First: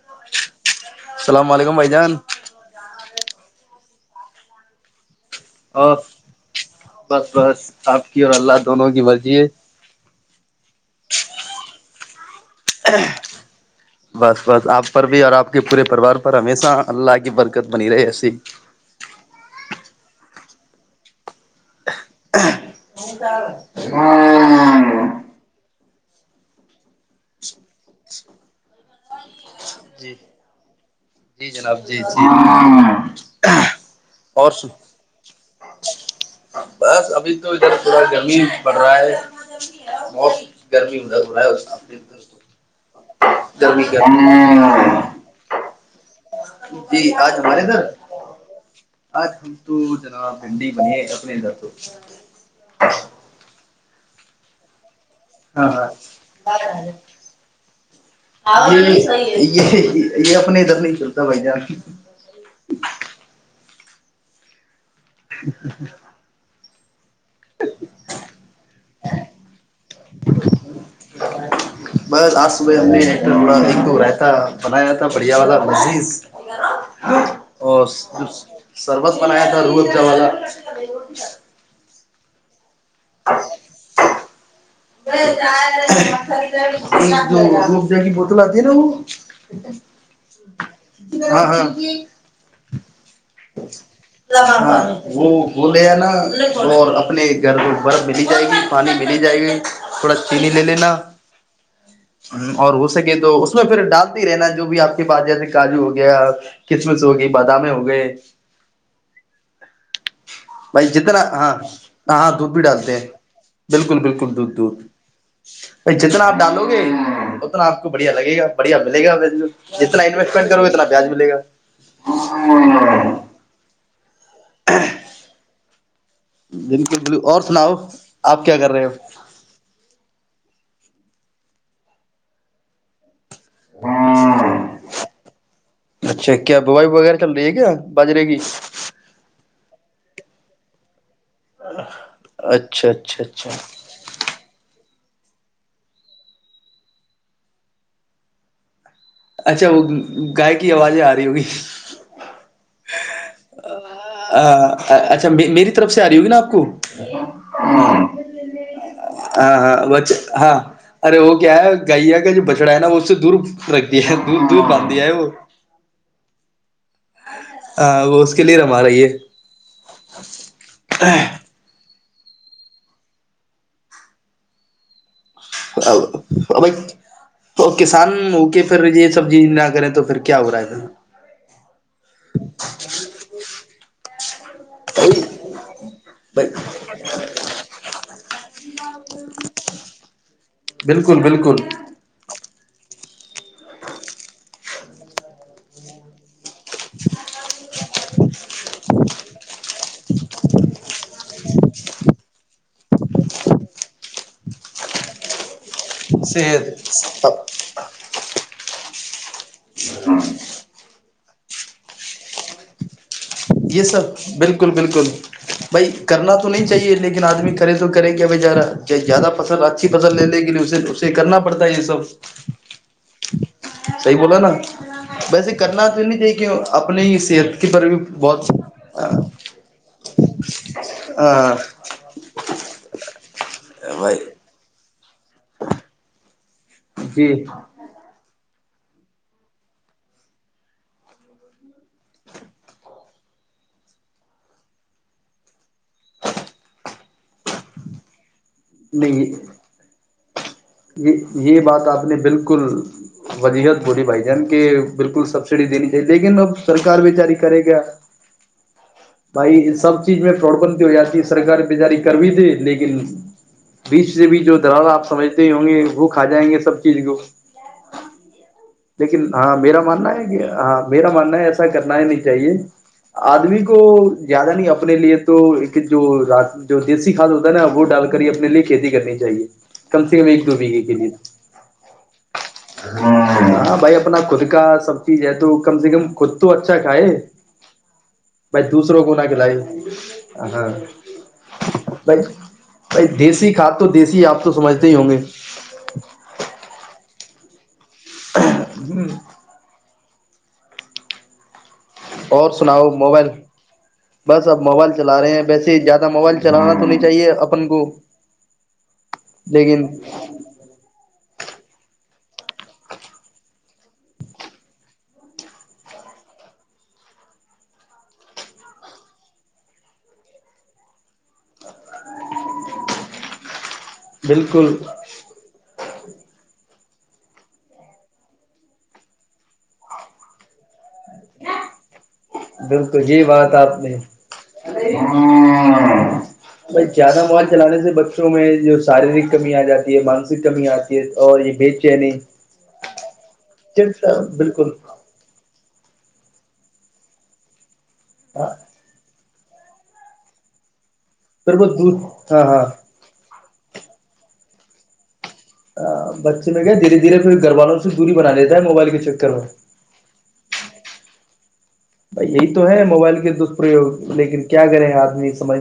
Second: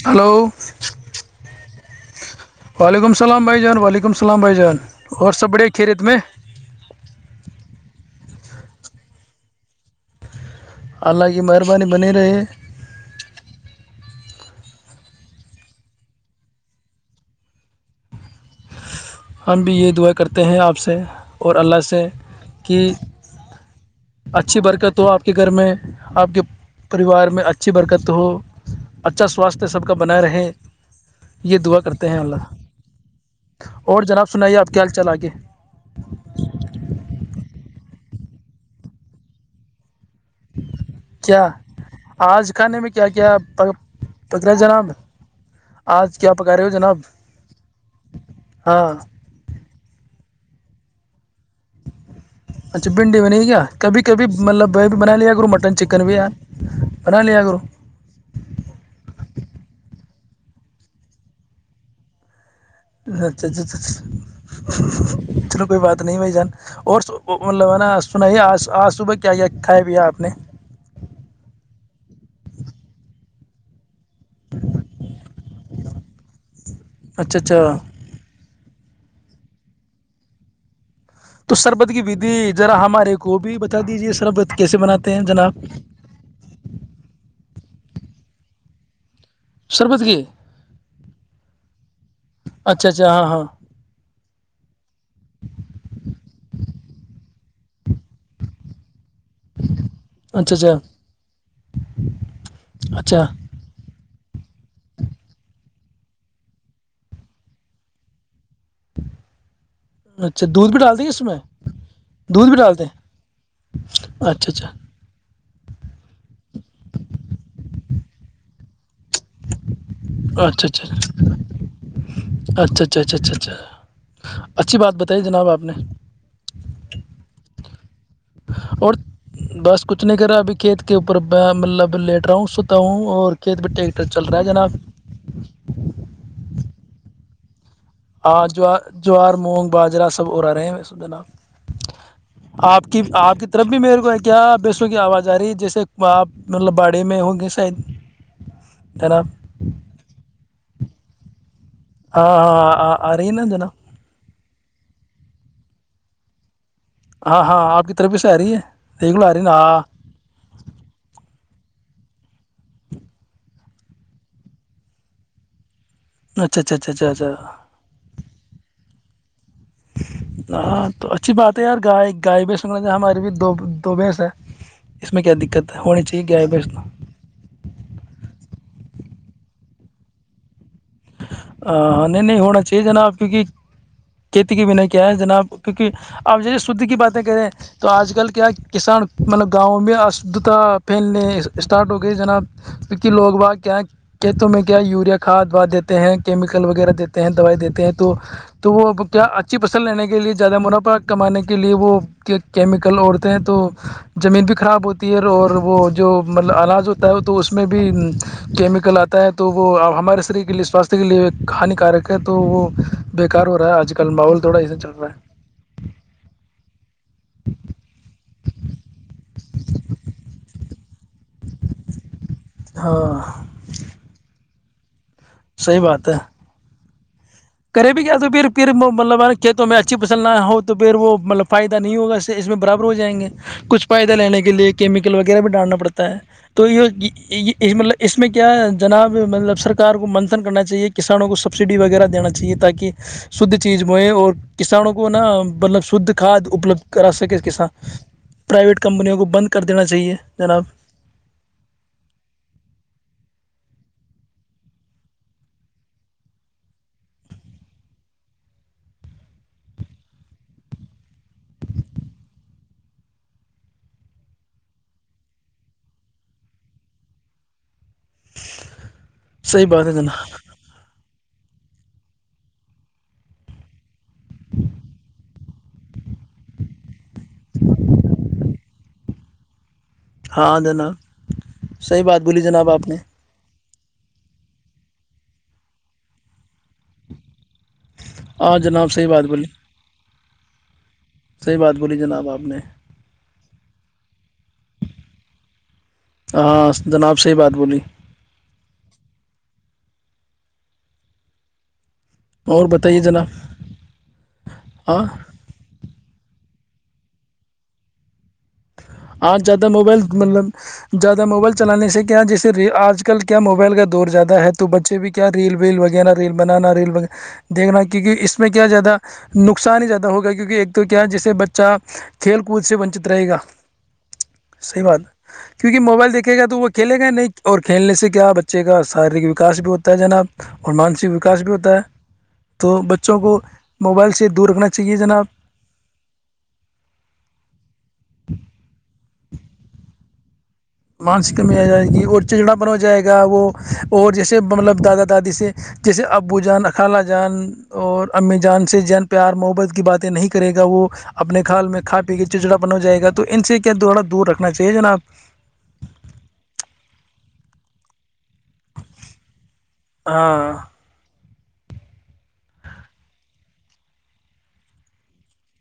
ج [inaudible] ہلو [unintelligible] ین [unintelligible] ولیکملام بائیجان [unintelligible] اور سب بڑے کھی اور رت میں بس بس آپ اور اللہ دونوں کی مرضی ہے [unintelligible] اللہ کی مہربانی بنی رہے بس بس آپ پر بھی اور آپ کے پورے پریوار پر ہمیشہ اللہ کی برکت بنی رہے ایسی [unintelligible] ہم بھی یہ دعا کرتے ہیں آپ سے اور اللہ سے کہ ہاں [unintelligible] تو آپ کے گھر میں آپ کے پریوار میں اچھی برکت ہو اچھا سواستھ سب کا جی بناائے رہے [unintelligible] جی جناب دعا جی کرتے ج ہیں اللہ [unintelligible] اور جناب سنائیے آپ کیال چل آ گے پورا زمین پڑ رہا ہے [unintelligible] بت گرمی ہو گ کیا ہے آج کھانے میں کیا کیا گرمی [unintelligible] پکڑا جناب آج [inaudible] جناب جی آج ہمارےدھر ہاں آج ہم تو جناب [inaudible] ہڈی ب اپنے جات [inaudible] اچھا بھنڈی ب نہیں کیا [inaudible] کبھی کبھی مطلب [inaudible] مٹن چکن بھی یار بنا لیا کرو ہاںاں [inaudible] یہ اپنے ادھر نہیں چلتا بھائی جان [inaudible] [inaudible] چلو کوئی بات نہیں بھائی جان اور مطلب ہے نا سنائیے آج [inaudible] آ صبح کیا [inaudible] کھائے پیا آپ نے بس آج صبح ہم نے ایکٹر تھوڑا ایک دو راتا بنایا تھا بڑھیا والا مزز اچھا اچھا اور [unintelligible] سربت منا آیا تھا روب ج بازا تو سربت کی ودھی ذرا ہمارے کو بھی بتا دیجیے سرب مک جا ب لاتتیی شربت کی نہا اچھا اچھا ہاں ہاں وہ [inaudible] ہاں ہاں [inaudible] وہ بولے ہے نا اور اپنے گھر میں برف ملی جائے گی پانی ملی جائے گی تھوڑا چینی اچھا لے اچھا لینا اور ہو سکے اچھا تو اس میں پھر ڈال ہی رہنا جو بھی آپ کے پاس جیسے کاجو ہو گیا کسمش ہو گئی بادامے ہو گئے اچھا دودھ بھی بھائی ڈال دیں گے جتنا اس میں ہاں ہ ہاں دودھ بھی ڈالتے ہیں بالکل بالکل اچھا دودھ دودھ اچھا ب جتنا آپ ڈالو گے اتنا آپ کو بڑھیا لگے گا بڑھیا ملے گا جتنا انوسٹمنٹ کرو اچھا اتنا اچھا بیاج اچھا ملے گا اچھا اچھا اچھا اچھا اچھی بات بتائی جناب آپ نے جنک ب اور سناؤ آپ کیا کر رہے اور ہو بس کچھ نہیں کر رہا ابھی کھیت کے کے اوپر مطلب لیٹ رہا ہوں ستا ہوں اور کھیت بھی ٹرٹر چل رہا ہے جناب دوائی وغیرہ چل رہی ہے کیا باجرے ہ کی جو جور مونگ باجرا سب ا رہا رہے ہیں اس دن آپ [unintelligible] اچھا آپ کی اچھا آپ کی اچھا طرف بھی میرے کو ہے کیا بیسوں کی آواز جا رہی جیسے آپ مطلب باڑی میں ہوں گے شاید جناب اچھا وہ گائے کی کی آوازیں آ رہی ہوگی ہاں ہاںاں آ رہ نا جنا اچھا میری طف سے آ رہی ہوگی ناپ کو [unintelligible] آپ کی ہاں طرف بھی سے آ رہی ہے دیکھ لو آ رہی ہے نا ہاں وچے ہاں ارے وہ کیا ہے گائیا کا جو بچڑا ہے نا وہ اس سے دور رکھ ت ت پاتد ہے وہ [unintelligible] اچھا اچھا اچھ اچھ اچا ہاں وہ اس کے لیے رما رہی ہے ہاں تو اچھی بات ہے یار گائے گائے بھی سن رہ ہماری بھی دو دوبس ہے میں کیا دقت ہے ہونی چاہیے گائے بھینس بھائی تو۔ تو کسان اوکے پ رجے سبزی نہ کریں تو پھر کیا ہو رہا ہے تھا ہاں نہیں نہیں ہونا چاہیے نابپ کیونکہ کھیتی کے بنا کیا ہے پھر جناب کیونکہ اب بھائی جیسے شدھ کی باتیں کریں تو آج کل کیا کسان مطلب گاؤں میں اشدھتا بالکل پھیلنے بالکل اسٹارٹ ہو گئی جناب کیکہ لوگ با کیا کہ تمہیں کیا یوریا کھاد دوا دیتے ہیں کیمیکل وغیرہ دیتے ہیں دوائی دیتے ہیں تو وہ کیا اچھی فصل لینے کے لیے زیادہ منافع کمانے کے لیے وہ کیمیکل اوڑھتے ہیں تو زمین بھی خراب ہوتی ہے اور وہ [unintelligible] جو مطلب انلاج ہوتا ہے ہو صحت تو اس میں بھی کیمیکل گلاتا ہے تو وہب ہمارے سری کی لسٹ سواستھ کے لیے ایک ہانیکارک ہے تو وہ بیکار ہو رہا ہے یہ آج سر کل ماحول تھوڑا بالکل ایسا چل بالکل رہا ہے بھائی کرنا تو نہیں چاہے لیکن آدمی کرے تو کریں کیا بھ جارا زیادہ فصل اچھی فصل لے گی نہیں اسے اس سے کرنا پڑتا ہے یہ سب ہاں صحیح بولا نا ہ [unintelligible] ویسے صحیح کرنا تو بات ہے نہیں چاہے کیوں اب پولیس حت کی پر بھی تو پھر بہت پھر ہاں مطلب کہ تیں اچھی پسل نہ ہو تو پھر وہ مطلب فائدہ نہیں ہوگا اس میں برابر ہو جائیں گے کچھ فائدہ بھائی لینے کے لیے کیمیکل وغیرہ بھی ڈالنا پڑتا ہے تو جی یہ مطلب اس میں کیا جناب مطلب سرار کو منتن کرنا چاہیے کسانوں کو سبسڈی وغیرہ دین چاہیے چاہیے تاکہ شدھ چیز مئے اور کسانوں کو نا مطلب شدھ کھاد اپلبدھ کرا سکے کسان پرائیویٹ کمپنیوں کو نہیں بند کر دینا چاہیے جناب یہ یہ بات آپ نے بالکل وجیحت بولی بھائی جان کے بالکل سبسڈی دینی چاہیے لیکن اب سرک بیچاری کرے گ بھائی سب چیز میں فراڈ بنتی ہو جاتی ہے سرک بیچاری کر بھی تھی لیکن بیچ سے بیچ جو درال آپ سمج ہوں گے وہ کھا جائیں گے سب چیز کو لیکن ہاں صحیح میرا بات ماننا ہے جناب کہ ہاں میرا ماننا ایسا کرنا ہی نہیں چاہیے آدمی کو زیادہ نہیں اپنے لیے تو جو دیسی کھاد ہوتا ہے نا وہ ڈال کر ہی اپنے لیے کھیتی کرنی چاہیے کم سے کم ایک دو ہاں بیگھے کے جناب لیے صحیح بات بولی جناب آپ نے ہاں بھائی اپنا خود کا سب چیز ہے تو کم سے کم خود تو اچھا کھائے ہاں بائی جناب دوسروں صحیح کو نہ بات بولی کلائی ہاں صحیح بات بولی بھائی جناب آپ نے بھائی دیسی کھاد تو دیسی ہے آپ تو سمجھتے ہی ہوں گے ہاں جناب سے ہی بات بولی ہوں [unintelligible] اور سناؤ بتائیے جناب موبائل بس اب موبائل ہاں چلا رہے ہیں ویس ہی زیادہ موبائل چلانا تو نہیں چاہیے اپن کو آ زدہ لیکن موبائل مب زیادہ موبل چلانے سے کیا جیسے ریل آج کل کیا موبائل کا دور زیادہ ہے تو بچے بھی کیا ریل ویل وغیرہ ریل بنانا ریل دھنا کیونکہ اس میں کیا زیادہ نقصان ہی زیادہ ہوگا کیونکہ ایک تو کیا ہے جسے بچہ کھیل کود سے ونچت رہے گا بالکل صحیح بات کیونکہ موبائل دیکھے گا تو وہ کھیلے گا نہیں اور کھیلنے سے کیا بچے کا شارییرک وکاس بھی ہوتا ہے جناب اور مانسک وکاس بھی ہوتا ہے تو بالکل بچوں یہی کو بات آپ نے موبائل سے دور رکھنا چاہیے جناب بائی زیادہ موبائل چلانے سے بچے میں جو شاریرک کمی آ جی ہے مانسک کمی آتی ہے مانس اور یہ کمی آ بے جائے گی چینی اور چچڑا بن ہو جائے گا وہ چڑ اور جیسے بالکل مطلب دادا دادی سے جیسے ابو جان اخالہ جان اور امی ہاں جان سے جنپ پیار محبت کی باتیں نہیں کرے گا وہ اپنے پھر وہ کال میں دور کھا پی کے ہاں چچڑا ہاں پن ہو جائے گا تو ان سے کہ دو تھڑا دور رکھنا چاہیے جناب بچے میں گیا دھیر دھیرے پھر گھر والوں سے دوری بنا لیتا ہے موبائل کے چکر میں ہاں بھائی یہی تو ہے موبائل کے دپرریوگ لیکن کیا کریں آدمی سمجھ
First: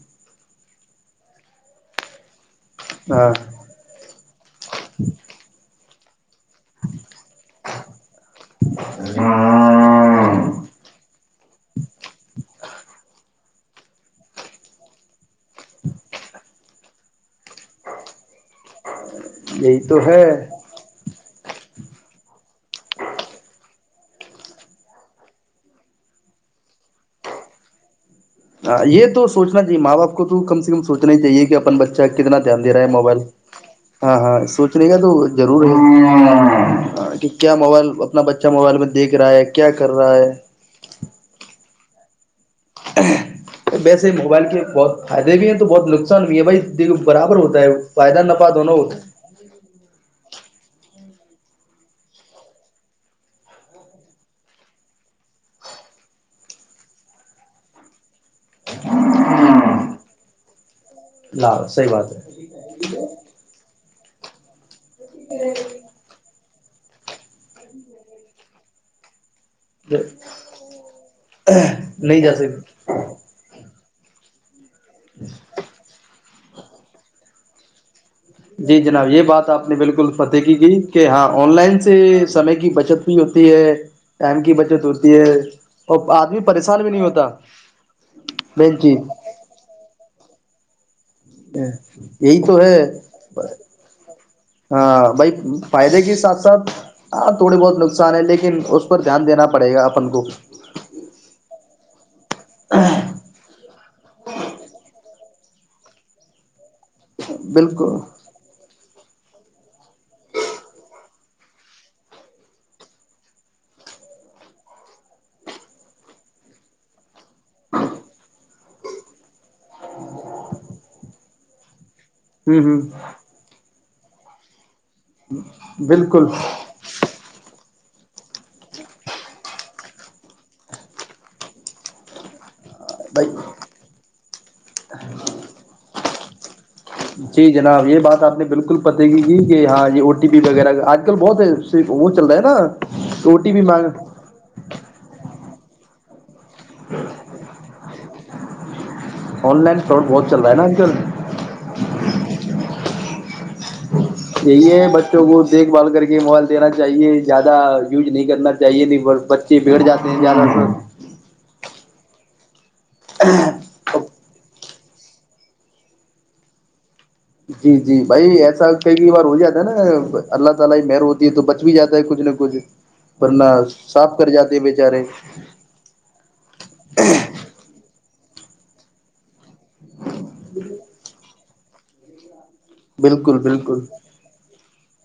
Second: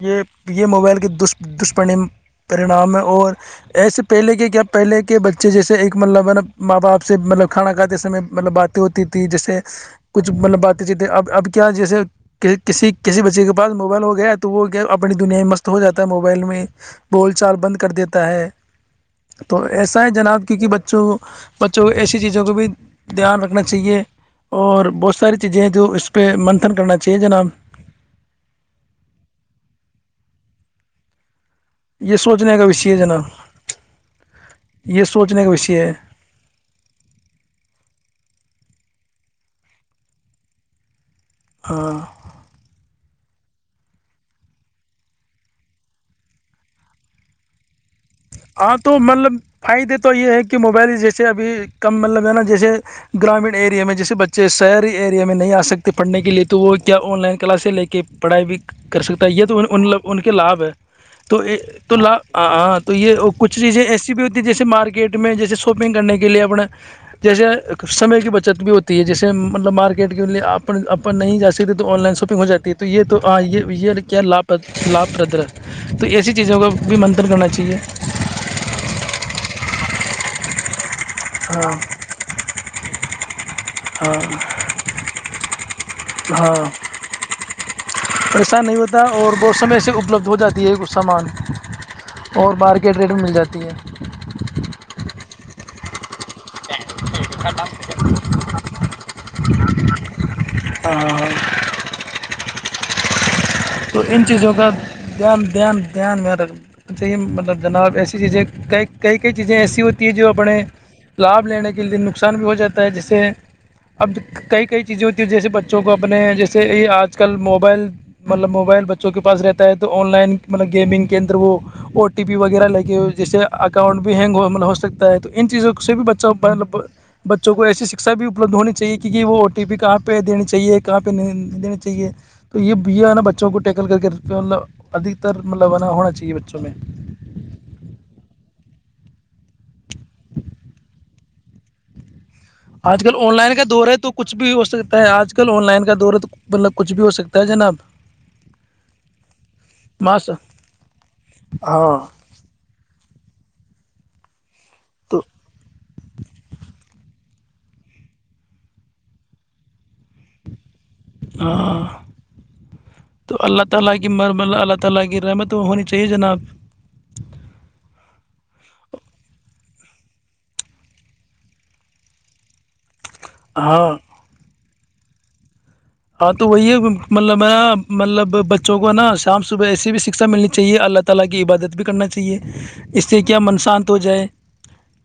یہ یہ موبائل کی دشپ جسپٹم [unintelligible] پرینام ہے ہاں اور ایسے پہلے کے کیا پہلے کے بچے جیسے سے ایک مطلب ماں باپ سے مطلب کھانا کھاتے سمے مطلب باتیں ہوتی تیں جیسے کچھ مطلب باتیں چی تھیں اب اب کیا جیسے کسی کسی بچے کے پاس موبائل ہو گیا تو وہ کیا اپنی دنیا میں مست ہو جاتا ہے موبائل میں بول چال بند کر دیتا ہے تو ایسا ہے جناب کیونکہ بچوں بچوں کو ایسی چیزوں کو بھی دھیان رکھنا چاہیے اور بہت ساری چیزیں ہیں جو اس پہ منتھن کرنا چاہیے جناب اں یہ تو سوچنا چاہیے ماں باپ کو تو کم سے کم سوچنا ہی چاہیے کہ اپ بچہ یہ کتنا سوچنے دھیان کا دے رہا ہے وشے موبائل جناب ہاں ہاں سوچنے کا یہ تو سوچنے کا ضرور ہے وشے کہ کیا موبائل اپنا ب اچھا موبائل میں دیکھ رہا ہے کیا کر رہا ہے ہاں ویسے موبائل کے بہت فائدے بھی ہیں تو بہت نقصان بھی ہے بھائی دیک برابر ہوتا ہے فائدہ نفع ہاں دونوں ہوتا تو مطلب فائدے تو یہ ہے کہ کہ موبائل جیسے ابھی کم مطلب ہے نا جیسے گرامین ایریے میں جیسے بچے شہری ایریا میں نہیں آ سکتے پڑھنے کے لیے تو وہ کیا آن لائن کلاسیں لے کے پڑھائی بھی کر سکتا ہے یہ تو ان ل ان کے لابھ ہے تو لا یہ صحیح تو بات لا [unintelligible] تو یہ کچھ چیزیں ایسی بھی ہوتی جیے مارکٹ کیٹ میں جیسے شاپنگ کرنے کے لیے اپنا جیسے سمے کی بچت بھی ہوتی ہے جیسے مطلب ہے مارکیٹ کے لیے اپن اپن نہیں جا سکتے تو آن لائن نہیں جا شاپنگ ہو جاتی ہے سکتی تو یہ تو یہ کیا لابھ لابھ پررد ہے تو ایسی چیزوں کا بھی منتن کرنا چاہیے جی جناب یہ بات آپ نے بالکل فتح کی کی کہ ہاں آن لائن سے سمے کی بچت بھی ہوتی ہے ہاں ٹائم کی بچت ہوتی ہے اور آدمی ہاں پریشان بھی نہیں ہوتا پریشان نہیں بینچی ہوتا اور بہت سمے سے اپلبدھ ہو جی ہے اس [unintelligible] ا یہی تو ہے ریٹ میں مل جاتی ہے ہاں بائی [unintelligible] فائدے کے ساتھ [unintelligible] ساتھ ہاں تھوڑے بہت نقصان ہے لیکن اس پر دھیان دینا پڑے گا اپن کو ہاں ہاں [unintelligible] تو ان چیزوں کا دھیان دھیان دھیان میںیر ر چیے مطلب بالکل جناب ایسی چیزیں کی کئی کئی چیزیں ایسی ہوتی ہیں جو اپنے لابھ لینے کے لیے نقصان بھی ہو جاتا ہے جیسے اب کئی کئی چیزیں ہوتی ہیں جیسے بچوں کو اپنے جیسے آج کل موبائل مطلب موبائل بچوں کے پاس رہتا ہے تو آن لائن مطلب گیمنگ کے اندر وہ ٹی پی ہوں وغیرہ ہوں لگے ہوئے جسے ا اکؤنٹ بھی ہینگ مطل ہوک [unintelligible] ہے تو ان چیزوں سے بھی بالکل بچوں مطلب بچوں کو ایسی شکشا بھی اپلبدھ ہونی چاہیے کیکہ وہ او ٹی پی کہاں پہ دیی چاہیے کہاں پہ نہیں دیین چاہے تو یہ یہ ہے نا بچوں بھائی کو ٹیکل کر کے مطلب ادکتر مطلب ہے نا ہونا چاہیے بچوں میں جی جناب یہ بات آپ نے بالکل پت کی کی کہ ہاں یہ او ٹی پی وغیرہ آج کل بہت ہے چل رہا ہے آج نا کل آن او ٹی لائن پی کا دور ہے تو مانگ کچھ بھی ہو سکتا ہے آج آج کل آن لائن کا دورت مطلب کچھ بھی ہو سکتا ہے جناب آن لائن فراڈ بہت ماسٹر چل رہا ہے نا آج کل ہاں یہی ہے تو بچوں کو دیکھ بھ کر کے موبائل دینا چاہیے زیادہ یوز نہیں کرنا چاہیے بچے بیگھ جاتے ہیں زدہ سے [inaudible] جی جی بھائی ایسا لتا ہے کہ بار ہو جاتا ہے نا [inaudible] پرن ہاں صاف کر جاتے ب [unintelligible] جارے [unintelligible] ہاں تو وہی ہے مطلب ہے [unintelligible] [unintelligible] اس سے بالکل کیا من بالکل شانت ہو جائے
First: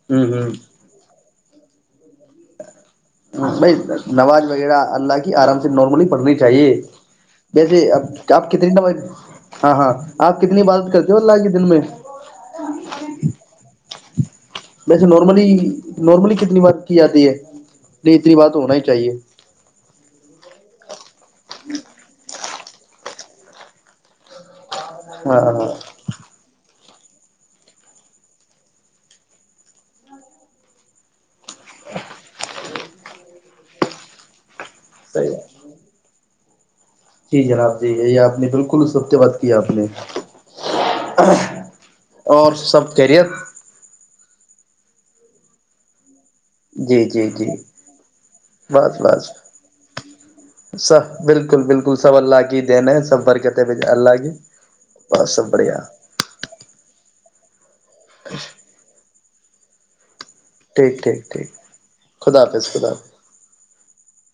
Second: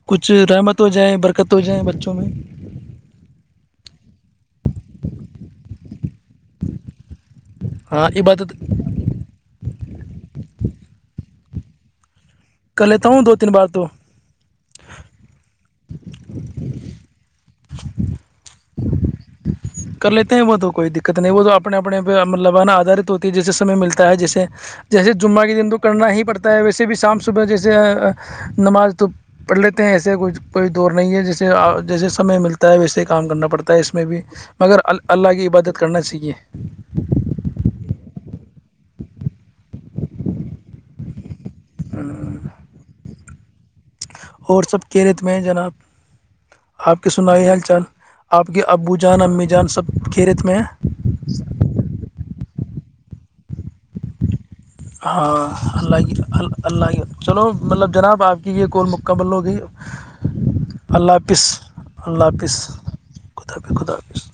کچھ ہوں رحمت ہو جائے برک کت ہو جائیں بچوں میں بائی نواز وغیرہ اللہ کی آرام سے نارملی پڑھنی چاہیے ویسے اب ہاں آپ عبادت کتنی ہاں ہاں آپ کتنی عادت کرتے ہو اللہ کی دن میں [unintelligible] کر لیتا ہوں دو تین بار تو ویسے نارملی نارملی کتنی بات کی جاتی ہے نہیں اتنی بات ہونا ہی چاہیے [unintelligible] کر لیتے ہیں وہ تو کوئی دقت نہیں وہ تو اپنے اپنے پہ لبانا آدارت ہوتی ہے جیسے سمے ملتا ہے جیسے جیسے ہاں جمہ کی ہاں دد تو کرنا ہی پڑتا ہے ویسے بھی شام صبح جیسے نماز تو پڑھ لیتے ہیں ایسے کوئی دور نہیں ہے جیسے جیسے سے ملتا [unintelligible] ویسے کام کرنا پڑتا ہے اس میں بھی مگر ال صحیح اللہ ہے کی عبادت کرنا چاہیے جی جناب جی یہی آپ نے بالکل اس ہفتے بات کی آپ نے اور سب کرریت ہاں [unintelligible] اور سب کیرت میں جناب جی آپ کی جی سنائی جی حال چال آپ کے بس ابو جان بس امی جان سب کھیریت میں ہیں سب بالکل بالکل سب اللہ کی دین ہے سب برکت ہے بجے اللہ کی بس ہاں سب بڑھیا اللہ اللہ اللہ چلو مطلب جناب آپ کی یہ کابلو کہ ٹھیک اللہ ٹھیک حاپظ ٹھیک اللہ خدا حاپظ حافظ خدا حافظ حظ خدا حافظ